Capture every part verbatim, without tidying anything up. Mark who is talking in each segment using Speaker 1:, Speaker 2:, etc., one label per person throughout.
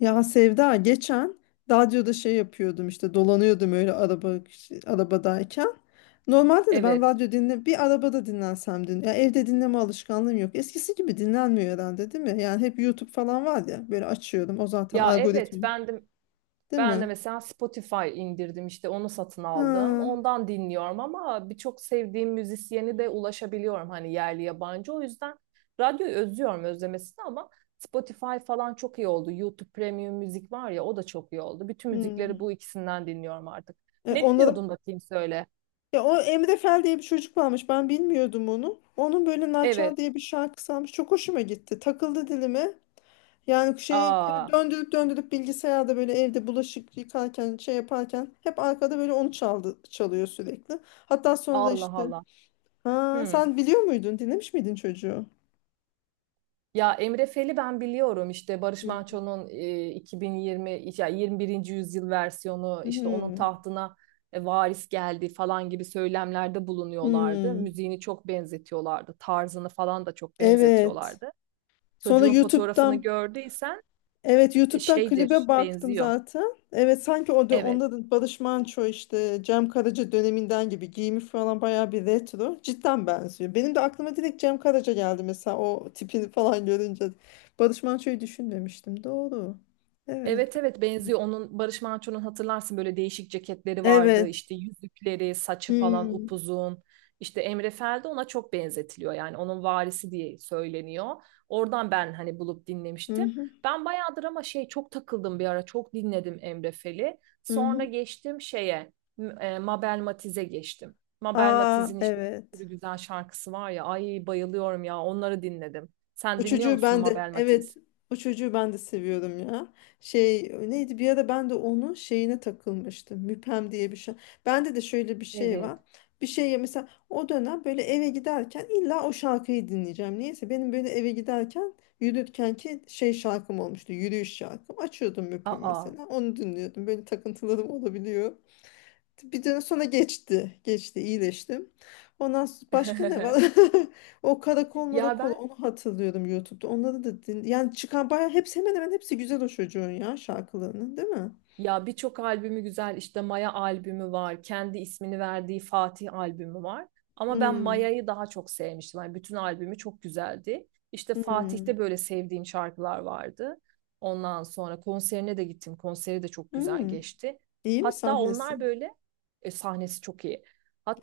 Speaker 1: Ya Sevda, geçen radyoda şey yapıyordum, işte dolanıyordum öyle araba arabadayken. Normalde de ben
Speaker 2: Evet.
Speaker 1: radyo dinle bir arabada dinlensem din ya evde dinleme alışkanlığım yok. Eskisi gibi dinlenmiyor herhalde, değil mi? Yani hep YouTube falan var ya, böyle açıyorum, o zaten
Speaker 2: Ya
Speaker 1: algoritma,
Speaker 2: evet ben de
Speaker 1: değil
Speaker 2: ben de
Speaker 1: mi?
Speaker 2: mesela Spotify indirdim işte onu satın
Speaker 1: Ha.
Speaker 2: aldım. Ondan dinliyorum ama birçok sevdiğim müzisyeni de ulaşabiliyorum hani yerli yabancı. O yüzden radyoyu özlüyorum özlemesini ama Spotify falan çok iyi oldu. YouTube Premium müzik var ya o da çok iyi oldu. Bütün müzikleri
Speaker 1: Hmm.
Speaker 2: bu ikisinden dinliyorum artık.
Speaker 1: E,
Speaker 2: Ne
Speaker 1: onlara
Speaker 2: dinliyordun bakayım söyle.
Speaker 1: Ya, o Emre Fel diye bir çocuk varmış. Ben bilmiyordum onu. Onun böyle
Speaker 2: Evet.
Speaker 1: Naçar diye bir şarkısı varmış. Çok hoşuma gitti. Takıldı dilime. Yani şey, böyle
Speaker 2: Aa,
Speaker 1: döndürüp döndürüp bilgisayarda, böyle evde bulaşık yıkarken, şey yaparken hep arkada böyle onu çaldı, çalıyor sürekli. Hatta sonra da
Speaker 2: Allah
Speaker 1: işte,
Speaker 2: Allah.
Speaker 1: ha,
Speaker 2: Hmm.
Speaker 1: sen biliyor muydun? Dinlemiş miydin çocuğu?
Speaker 2: Ya Emre Fel'i ben biliyorum işte Barış
Speaker 1: Hı.
Speaker 2: Manço'nun e, iki bin yirmi ya yirmi birinci yüzyıl versiyonu işte onun
Speaker 1: Hmm.
Speaker 2: tahtına e, varis geldi falan gibi söylemlerde bulunuyorlardı.
Speaker 1: Hmm.
Speaker 2: Müziğini çok benzetiyorlardı. Tarzını falan da çok
Speaker 1: Evet.
Speaker 2: benzetiyorlardı.
Speaker 1: Sonra
Speaker 2: Çocuğun fotoğrafını
Speaker 1: YouTube'dan
Speaker 2: gördüysen
Speaker 1: Evet,
Speaker 2: e,
Speaker 1: YouTube'dan
Speaker 2: şeydir,
Speaker 1: klibe baktım
Speaker 2: benziyor.
Speaker 1: zaten. Evet, sanki o da
Speaker 2: Evet.
Speaker 1: onda da Barış Manço, işte Cem Karaca döneminden gibi giyimi falan bayağı bir retro. Cidden benziyor. Benim de aklıma direkt Cem Karaca geldi mesela, o tipini falan görünce. Barış Manço'yu düşünmemiştim. Doğru. Evet.
Speaker 2: Evet evet benziyor. Onun Barış Manço'nun hatırlarsın böyle değişik ceketleri vardı.
Speaker 1: Evet.
Speaker 2: İşte yüzükleri, saçı falan
Speaker 1: Hmm.
Speaker 2: upuzun. İşte Emre Fel de ona çok benzetiliyor. Yani onun varisi diye söyleniyor. Oradan ben hani bulup
Speaker 1: Hı
Speaker 2: dinlemiştim.
Speaker 1: hı.
Speaker 2: Ben bayağıdır ama şey çok takıldım bir ara. Çok dinledim Emre Fel'i.
Speaker 1: Hı
Speaker 2: Sonra
Speaker 1: hı.
Speaker 2: geçtim şeye m- e, Mabel Matiz'e geçtim. Mabel
Speaker 1: Aa,
Speaker 2: Matiz'in işte bir
Speaker 1: evet.
Speaker 2: sürü güzel şarkısı var ya. Ay bayılıyorum ya onları dinledim.
Speaker 1: O
Speaker 2: Sen dinliyor
Speaker 1: çocuğu
Speaker 2: musun
Speaker 1: ben de
Speaker 2: Mabel
Speaker 1: evet
Speaker 2: Matiz?
Speaker 1: o çocuğu ben de seviyordum ya. Şey, neydi, bir ara ben de onun şeyine takılmıştım. Müpem diye bir şey. Bende de şöyle bir şey var.
Speaker 2: Evet.
Speaker 1: Bir şeye mesela, o dönem böyle eve giderken illa o şarkıyı dinleyeceğim. Niyeyse benim böyle eve giderken yürürken ki şey şarkım olmuştu. Yürüyüş şarkım. Açıyordum Müpem
Speaker 2: Aa.
Speaker 1: mesela. Onu dinliyordum. Böyle takıntılarım olabiliyor. Bir dönem sonra geçti. Geçti, iyileştim. Ondan s- başka ne var? O karakol
Speaker 2: Ya
Speaker 1: marakol,
Speaker 2: ben
Speaker 1: onu hatırlıyorum YouTube'da. Onları da din yani çıkan bayağı hepsi hemen hemen hepsi güzel o çocuğun ya şarkılarının, değil mi?
Speaker 2: ya birçok albümü güzel işte Maya albümü var. Kendi ismini verdiği Fatih albümü var. Ama ben
Speaker 1: Hmm.
Speaker 2: Maya'yı daha çok sevmiştim. Yani bütün albümü çok güzeldi. İşte
Speaker 1: Hmm.
Speaker 2: Fatih'te böyle sevdiğim şarkılar vardı. Ondan sonra konserine de gittim. Konseri de çok güzel
Speaker 1: Hmm.
Speaker 2: geçti.
Speaker 1: İyi mi
Speaker 2: Hatta
Speaker 1: sahnesi?
Speaker 2: onlar böyle e, sahnesi çok iyi.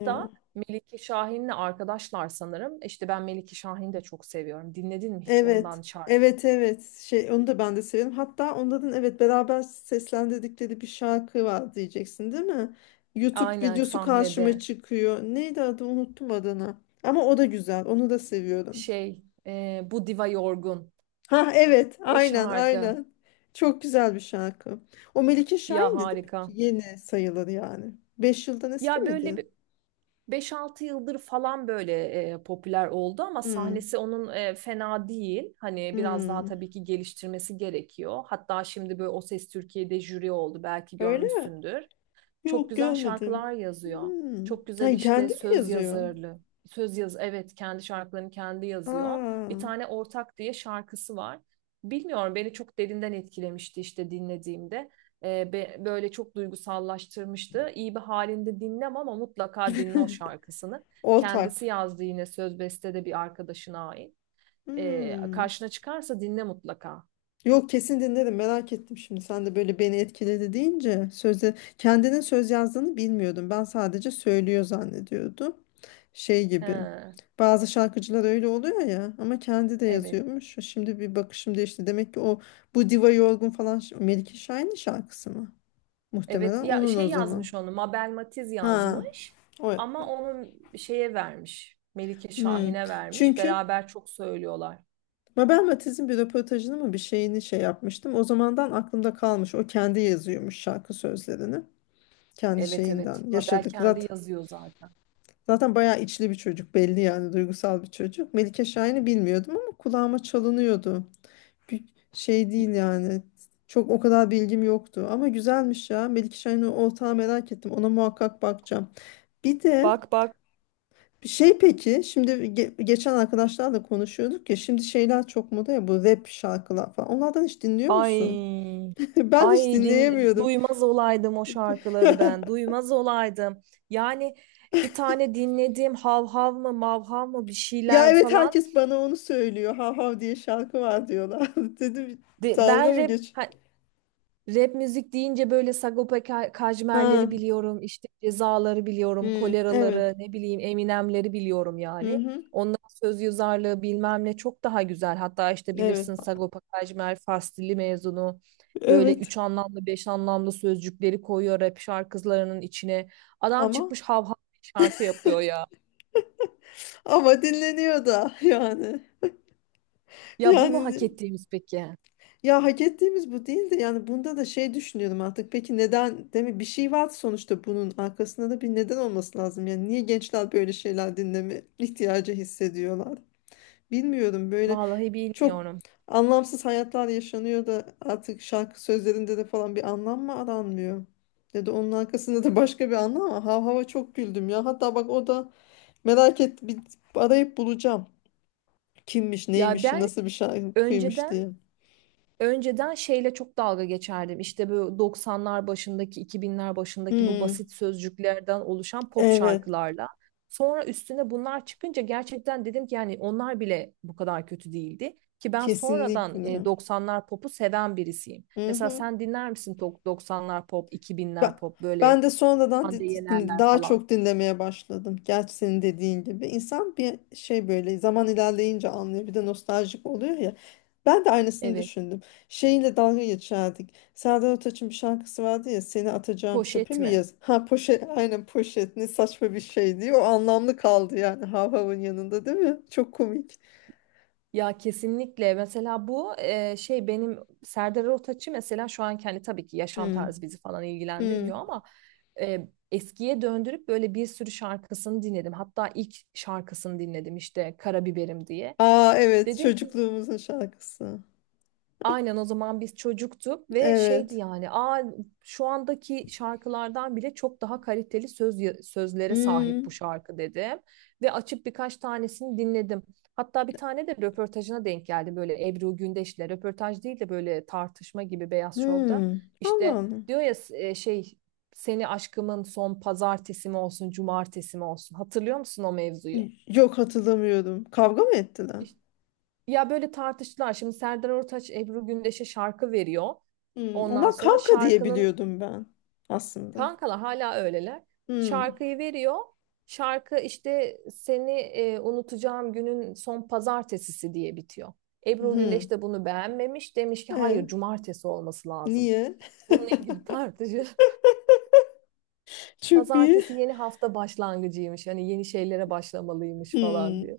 Speaker 1: Ya.
Speaker 2: Melike Şahin'le arkadaşlar sanırım. İşte ben Melike Şahin'i de çok seviyorum. Dinledin mi hiç ondan
Speaker 1: Evet.
Speaker 2: şarkı?
Speaker 1: Evet, evet. Şey, onu da ben de severim. Hatta onların, evet, beraber seslendirdikleri bir şarkı var diyeceksin, değil mi? YouTube
Speaker 2: Aynen
Speaker 1: videosu karşıma
Speaker 2: sahnede.
Speaker 1: çıkıyor. Neydi adı? Unuttum adını. Ama o da güzel. Onu da seviyorum.
Speaker 2: Şey e, bu diva yorgun.
Speaker 1: Ha, evet.
Speaker 2: O
Speaker 1: Aynen,
Speaker 2: şarkı
Speaker 1: aynen. Çok güzel bir şarkı. O Melike
Speaker 2: ya
Speaker 1: Şahin'di, değil mi?
Speaker 2: harika.
Speaker 1: Yeni sayılır yani. Beş yıldan eski
Speaker 2: Ya böyle
Speaker 1: miydi?
Speaker 2: bir beş altı yıldır falan böyle e, popüler oldu ama
Speaker 1: Hmm.
Speaker 2: sahnesi onun e, fena değil. Hani biraz daha
Speaker 1: Hmm.
Speaker 2: tabii ki geliştirmesi gerekiyor. Hatta şimdi böyle O Ses Türkiye'de jüri oldu belki
Speaker 1: Öyle mi?
Speaker 2: görmüşsündür. Çok
Speaker 1: Yok,
Speaker 2: güzel
Speaker 1: görmedim.
Speaker 2: şarkılar yazıyor.
Speaker 1: Hmm.
Speaker 2: Çok güzel
Speaker 1: Ha,
Speaker 2: işte
Speaker 1: kendi mi
Speaker 2: söz
Speaker 1: yazıyor?
Speaker 2: yazarlı. Söz yaz evet kendi şarkılarını kendi yazıyor. Bir
Speaker 1: Aa.
Speaker 2: tane Ortak diye şarkısı var. Bilmiyorum beni çok derinden etkilemişti işte dinlediğimde. Ee, be- böyle çok duygusallaştırmıştı. İyi bir halinde dinlem ama mutlaka dinle o şarkısını. Kendisi
Speaker 1: Ortak.
Speaker 2: yazdı yine söz beste de bir arkadaşına ait. Ee,
Speaker 1: Hmm.
Speaker 2: karşına çıkarsa dinle mutlaka.
Speaker 1: Yok, kesin dinlerim, merak ettim şimdi. Sen de böyle beni etkiledi deyince sözde kendinin söz yazdığını bilmiyordum. Ben sadece söylüyor zannediyordum. Şey gibi.
Speaker 2: He,
Speaker 1: Bazı şarkıcılar öyle oluyor ya, ama kendi de
Speaker 2: evet.
Speaker 1: yazıyormuş. Şimdi bir bakışım değişti. Demek ki o bu Diva Yorgun falan ş- Melike Şahin'in şarkısı mı?
Speaker 2: Evet
Speaker 1: Muhtemelen
Speaker 2: ya
Speaker 1: onun o
Speaker 2: şey
Speaker 1: zaman.
Speaker 2: yazmış onu Mabel Matiz
Speaker 1: Ha.
Speaker 2: yazmış
Speaker 1: O.
Speaker 2: ama onu şeye vermiş Melike
Speaker 1: Hmm.
Speaker 2: Şahin'e vermiş
Speaker 1: Çünkü
Speaker 2: beraber çok söylüyorlar.
Speaker 1: Mabel Matiz'in bir röportajını mı, bir şeyini şey yapmıştım. O zamandan aklımda kalmış. O kendi yazıyormuş şarkı sözlerini. Kendi
Speaker 2: Evet
Speaker 1: şeyinden
Speaker 2: evet Mabel
Speaker 1: yaşadık.
Speaker 2: kendi
Speaker 1: Zaten,
Speaker 2: yazıyor zaten.
Speaker 1: zaten bayağı içli bir çocuk belli, yani duygusal bir çocuk. Melike Şahin'i bilmiyordum ama kulağıma çalınıyordu. Bir şey değil yani. Çok o kadar bilgim yoktu ama güzelmiş ya. Melike Şahin'in Ortağı, merak ettim. Ona muhakkak bakacağım. Bir de
Speaker 2: Bak bak
Speaker 1: şey, peki şimdi ge- geçen arkadaşlarla konuşuyorduk ya, şimdi şeyler çok moda ya, bu rap şarkılar falan. Onlardan hiç dinliyor musun?
Speaker 2: ay
Speaker 1: Ben hiç
Speaker 2: ay din
Speaker 1: dinleyemiyorum.
Speaker 2: duymaz olaydım o şarkıları ben duymaz olaydım. Yani bir tane dinlediğim hav hav mı mav hav mı bir
Speaker 1: Ya
Speaker 2: şeyler
Speaker 1: evet,
Speaker 2: falan.
Speaker 1: herkes bana onu söylüyor. Hav hav diye şarkı var diyorlar. Dedim,
Speaker 2: De,
Speaker 1: dalga
Speaker 2: ben
Speaker 1: mı
Speaker 2: rap
Speaker 1: geç?
Speaker 2: ha, Rap müzik deyince böyle Sagopa Ka- Kajmer'leri
Speaker 1: Ha.
Speaker 2: biliyorum, işte Cezaları biliyorum,
Speaker 1: Hmm, evet.
Speaker 2: Kolera'ları, ne bileyim Eminem'leri biliyorum
Speaker 1: Hı
Speaker 2: yani.
Speaker 1: hı.
Speaker 2: Onların söz yazarlığı bilmem ne çok daha güzel. Hatta işte
Speaker 1: Evet.
Speaker 2: bilirsin Sagopa Kajmer Fars dili mezunu. Böyle
Speaker 1: Evet.
Speaker 2: üç anlamlı, beş anlamlı sözcükleri koyuyor rap şarkılarının içine. Adam
Speaker 1: Ama
Speaker 2: çıkmış hav hav şarkı yapıyor ya.
Speaker 1: ama dinleniyor da yani.
Speaker 2: Ya bu mu hak
Speaker 1: Yani
Speaker 2: ettiğimiz peki?
Speaker 1: Ya, hak ettiğimiz bu değildi. Yani bunda da şey düşünüyorum artık. Peki neden? Değil Bir şey var sonuçta, bunun arkasında da bir neden olması lazım. Yani niye gençler böyle şeyler dinleme ihtiyacı hissediyorlar? Bilmiyorum. Böyle
Speaker 2: Vallahi
Speaker 1: çok
Speaker 2: bilmiyorum.
Speaker 1: anlamsız hayatlar yaşanıyor da artık şarkı sözlerinde de falan bir anlam mı aranmıyor? Ya da onun arkasında da başka bir anlam var. Hav hava çok güldüm ya. Hatta bak, o da merak et, bir arayıp bulacağım. Kimmiş,
Speaker 2: Ya
Speaker 1: neymiş,
Speaker 2: ben
Speaker 1: nasıl bir şarkıymış
Speaker 2: önceden
Speaker 1: diye.
Speaker 2: Önceden şeyle çok dalga geçerdim. İşte bu doksanlar başındaki, iki binler başındaki bu
Speaker 1: Hmm,
Speaker 2: basit sözcüklerden oluşan pop
Speaker 1: evet.
Speaker 2: şarkılarla. Sonra üstüne bunlar çıkınca gerçekten dedim ki yani onlar bile bu kadar kötü değildi. Ki ben sonradan e,
Speaker 1: Kesinlikle.
Speaker 2: doksanlar popu seven birisiyim.
Speaker 1: Hı
Speaker 2: Mesela
Speaker 1: hı.
Speaker 2: sen dinler misin to- doksanlar pop,
Speaker 1: Ben,
Speaker 2: iki binler pop böyle
Speaker 1: ben de sonradan di-
Speaker 2: Hande
Speaker 1: di-
Speaker 2: Yener'ler
Speaker 1: daha
Speaker 2: falan?
Speaker 1: çok dinlemeye başladım. Gerçi senin dediğin gibi. İnsan bir şey, böyle zaman ilerleyince anlıyor. Bir de nostaljik oluyor ya. Ben de aynısını
Speaker 2: Evet.
Speaker 1: düşündüm. Şeyle dalga geçerdik. Serdar Ortaç'ın bir şarkısı vardı ya. Seni atacağım çöpe
Speaker 2: Poşet
Speaker 1: mi
Speaker 2: mi?
Speaker 1: yaz? Ha, poşet. Aynen, poşet. Ne saçma bir şey diye. O anlamlı kaldı yani. Hav Hav'ın yanında, değil mi? Çok komik.
Speaker 2: Ya kesinlikle mesela bu e, şey benim Serdar Ortaç'ı mesela şu an kendi tabii ki yaşam
Speaker 1: Hı.
Speaker 2: tarzı bizi falan
Speaker 1: Hı.
Speaker 2: ilgilendirmiyor ama e, eskiye döndürüp böyle bir sürü şarkısını dinledim. Hatta ilk şarkısını dinledim işte Karabiberim diye.
Speaker 1: Aa, evet.
Speaker 2: Dedim ki
Speaker 1: Çocukluğumuzun şarkısı.
Speaker 2: aynen o zaman biz çocuktuk ve şeydi
Speaker 1: Evet.
Speaker 2: yani aa, şu andaki şarkılardan bile çok daha kaliteli söz sözlere sahip bu
Speaker 1: Hmm,
Speaker 2: şarkı dedim. Ve açıp birkaç tanesini dinledim. Hatta bir tane de röportajına denk geldi böyle Ebru Gündeş'le röportaj değil de böyle tartışma gibi Beyaz Şov'da.
Speaker 1: hmm. Allah
Speaker 2: İşte
Speaker 1: Allah.
Speaker 2: diyor ya e, şey seni aşkımın son pazartesi mi olsun cumartesi mi olsun hatırlıyor musun o mevzuyu?
Speaker 1: Yok, hatırlamıyorum. Kavga mı ettiler?
Speaker 2: İşte ya böyle tartıştılar. Şimdi Serdar Ortaç Ebru Gündeş'e şarkı veriyor.
Speaker 1: Hmm.
Speaker 2: Ondan
Speaker 1: Ona
Speaker 2: sonra
Speaker 1: kanka diye
Speaker 2: şarkının
Speaker 1: biliyordum ben aslında.
Speaker 2: kankalar hala öyleler.
Speaker 1: Hmm.
Speaker 2: Şarkıyı veriyor. Şarkı işte seni e, unutacağım günün son pazartesisi diye bitiyor. Ebru
Speaker 1: Hmm.
Speaker 2: Gündeş de bunu beğenmemiş. Demiş ki hayır
Speaker 1: E,
Speaker 2: cumartesi olması lazım.
Speaker 1: niye?
Speaker 2: Bununla ilgili tartışı.
Speaker 1: Çok iyi.
Speaker 2: Pazartesi yeni hafta başlangıcıymış. Hani yeni şeylere başlamalıymış falan
Speaker 1: Hmm.
Speaker 2: diye.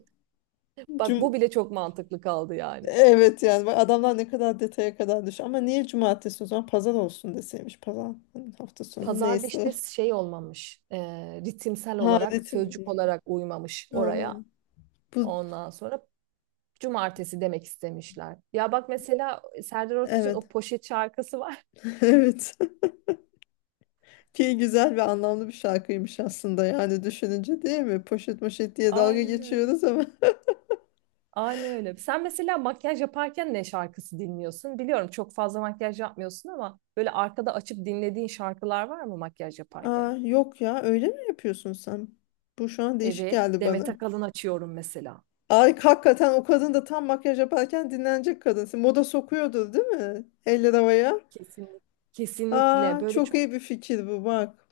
Speaker 2: Bak bu
Speaker 1: Cum
Speaker 2: bile çok mantıklı kaldı yani.
Speaker 1: evet yani, bak adamlar ne kadar detaya kadar düş. Ama niye cumartesi, o zaman pazar olsun deseymiş. Pazar, hani hafta sonu
Speaker 2: Pazarda işte
Speaker 1: neyse.
Speaker 2: şey olmamış, e, ritimsel
Speaker 1: Ha,
Speaker 2: olarak,
Speaker 1: ritim.
Speaker 2: sözcük olarak uymamış
Speaker 1: Ha,
Speaker 2: oraya.
Speaker 1: bu
Speaker 2: Ondan sonra cumartesi demek istemişler. Ya bak mesela Serdar Ortaç'ın o
Speaker 1: evet.
Speaker 2: poşet şarkısı var.
Speaker 1: Evet. Ki güzel ve anlamlı bir şarkıymış aslında, yani düşününce, değil mi? Poşet moşet diye dalga
Speaker 2: Aynen öyle.
Speaker 1: geçiyoruz ama.
Speaker 2: Aynen öyle. Sen mesela makyaj yaparken ne şarkısı dinliyorsun? Biliyorum çok fazla makyaj yapmıyorsun ama böyle arkada açıp dinlediğin şarkılar var mı makyaj
Speaker 1: Aa,
Speaker 2: yaparken?
Speaker 1: yok ya, öyle mi yapıyorsun sen? Bu şu an değişik
Speaker 2: Evet,
Speaker 1: geldi
Speaker 2: Demet
Speaker 1: bana.
Speaker 2: Akalın açıyorum mesela.
Speaker 1: Ay hakikaten, o kadın da tam makyaj yaparken dinlenecek kadınsın. Moda sokuyordur, değil mi? Eller havaya.
Speaker 2: Kesinlikle. Kesinlikle
Speaker 1: Aa,
Speaker 2: böyle
Speaker 1: çok
Speaker 2: çok
Speaker 1: iyi bir fikir bu, bak.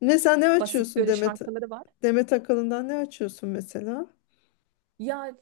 Speaker 1: Ne sen ne
Speaker 2: basit
Speaker 1: açıyorsun
Speaker 2: böyle
Speaker 1: Demet?
Speaker 2: şarkıları var.
Speaker 1: Demet Akalın'dan ne açıyorsun mesela?
Speaker 2: Ya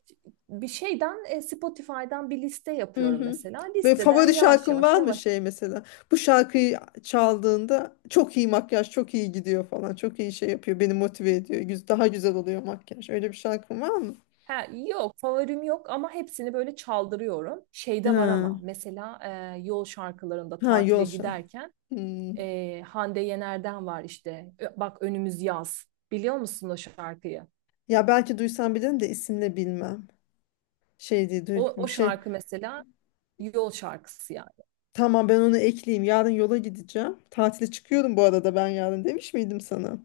Speaker 2: bir şeyden e, Spotify'dan bir liste
Speaker 1: Hı
Speaker 2: yapıyorum
Speaker 1: hı.
Speaker 2: mesela.
Speaker 1: Böyle
Speaker 2: Listeden
Speaker 1: favori
Speaker 2: yavaş
Speaker 1: şarkın
Speaker 2: yavaş
Speaker 1: var mı
Speaker 2: yavaş.
Speaker 1: şey mesela? Bu şarkıyı çaldığında çok iyi makyaj, çok iyi gidiyor falan. Çok iyi şey yapıyor. Beni motive ediyor. Güz- Daha güzel oluyor makyaj. Öyle bir şarkın var mı?
Speaker 2: Ha, yok favorim yok ama hepsini böyle çaldırıyorum. Şeyde var
Speaker 1: Ha,
Speaker 2: ama mesela e, yol şarkılarında
Speaker 1: ha, yol
Speaker 2: tatile
Speaker 1: şarkı.
Speaker 2: giderken
Speaker 1: Hmm.
Speaker 2: e, Hande Yener'den var işte. Ö- Bak önümüz yaz. Biliyor musun o şarkıyı?
Speaker 1: Ya, belki duysam bilirim de isimle bilmem. Şey diye duy-
Speaker 2: O, o
Speaker 1: bir şey.
Speaker 2: şarkı mesela yol şarkısı yani.
Speaker 1: Tamam, ben onu ekleyeyim. Yarın yola gideceğim. Tatile çıkıyorum bu arada, ben yarın demiş miydim sana?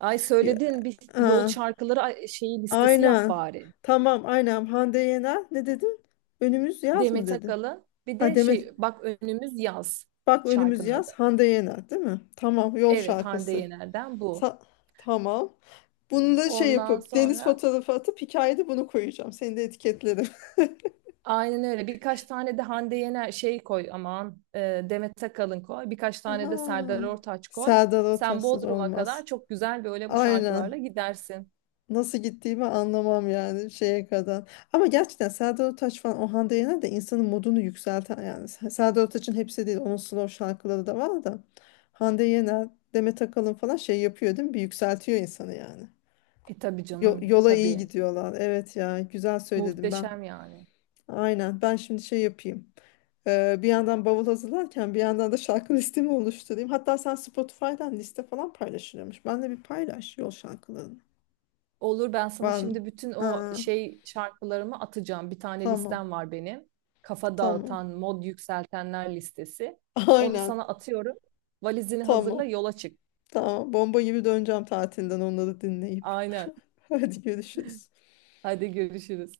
Speaker 2: Ay
Speaker 1: Ya,
Speaker 2: söyledin bir yol
Speaker 1: ha,
Speaker 2: şarkıları ay, şeyi listesi yap
Speaker 1: aynen.
Speaker 2: bari.
Speaker 1: Tamam, aynen. Hande Yener ne dedin? Önümüz yaz mı
Speaker 2: Demet
Speaker 1: dedi?
Speaker 2: Akalın bir
Speaker 1: Ha
Speaker 2: de şey
Speaker 1: demin,
Speaker 2: bak önümüz yaz
Speaker 1: bak önümüz
Speaker 2: şarkının
Speaker 1: yaz
Speaker 2: adı.
Speaker 1: Hande Yener, değil mi? Tamam, yol
Speaker 2: Evet Hande
Speaker 1: şarkısı.
Speaker 2: Yener'den bu.
Speaker 1: Sa- tamam. Bunu da şey
Speaker 2: Ondan
Speaker 1: yapıp deniz
Speaker 2: sonra
Speaker 1: fotoğrafı atıp hikayede bunu koyacağım. Seni de etiketlerim.
Speaker 2: aynen öyle birkaç tane de Hande Yener şey koy aman e, Demet Akalın koy. Birkaç tane de Serdar
Speaker 1: Aha.
Speaker 2: Ortaç koy.
Speaker 1: Serdar
Speaker 2: Sen
Speaker 1: Ortaç'sız
Speaker 2: Bodrum'a
Speaker 1: olmaz.
Speaker 2: kadar çok güzel böyle bu
Speaker 1: Aynen.
Speaker 2: şarkılarla gidersin.
Speaker 1: Nasıl gittiğimi anlamam yani şeye kadar. Ama gerçekten Serdar Ortaç falan, o Hande Yener de insanın modunu yükselten yani. S- Serdar Ortaç'ın hepsi değil, onun slow şarkıları da var da. Hande Yener, Demet Akalın falan şey yapıyor, değil mi? Bir yükseltiyor insanı yani.
Speaker 2: E tabii
Speaker 1: Yo-
Speaker 2: canım
Speaker 1: yola iyi
Speaker 2: tabii
Speaker 1: gidiyorlar. Evet ya, güzel söyledim ben.
Speaker 2: muhteşem yani.
Speaker 1: Aynen, ben şimdi şey yapayım. Ee, bir yandan bavul hazırlarken bir yandan da şarkı listemi oluşturayım. Hatta sen Spotify'dan liste falan paylaşılıyormuş. Ben de bir paylaş yol şarkılarını.
Speaker 2: Olur ben sana
Speaker 1: Var mı?
Speaker 2: şimdi bütün o
Speaker 1: Aa,
Speaker 2: şey şarkılarımı atacağım. Bir tane
Speaker 1: tamam,
Speaker 2: listem var benim. Kafa dağıtan,
Speaker 1: tamam.
Speaker 2: mod yükseltenler listesi. Onu
Speaker 1: Aynen,
Speaker 2: sana atıyorum. Valizini hazırla
Speaker 1: tamam.
Speaker 2: yola çık.
Speaker 1: Tamam, bomba gibi döneceğim tatilden onları dinleyip.
Speaker 2: Aynen.
Speaker 1: Hadi görüşürüz.
Speaker 2: Hadi görüşürüz.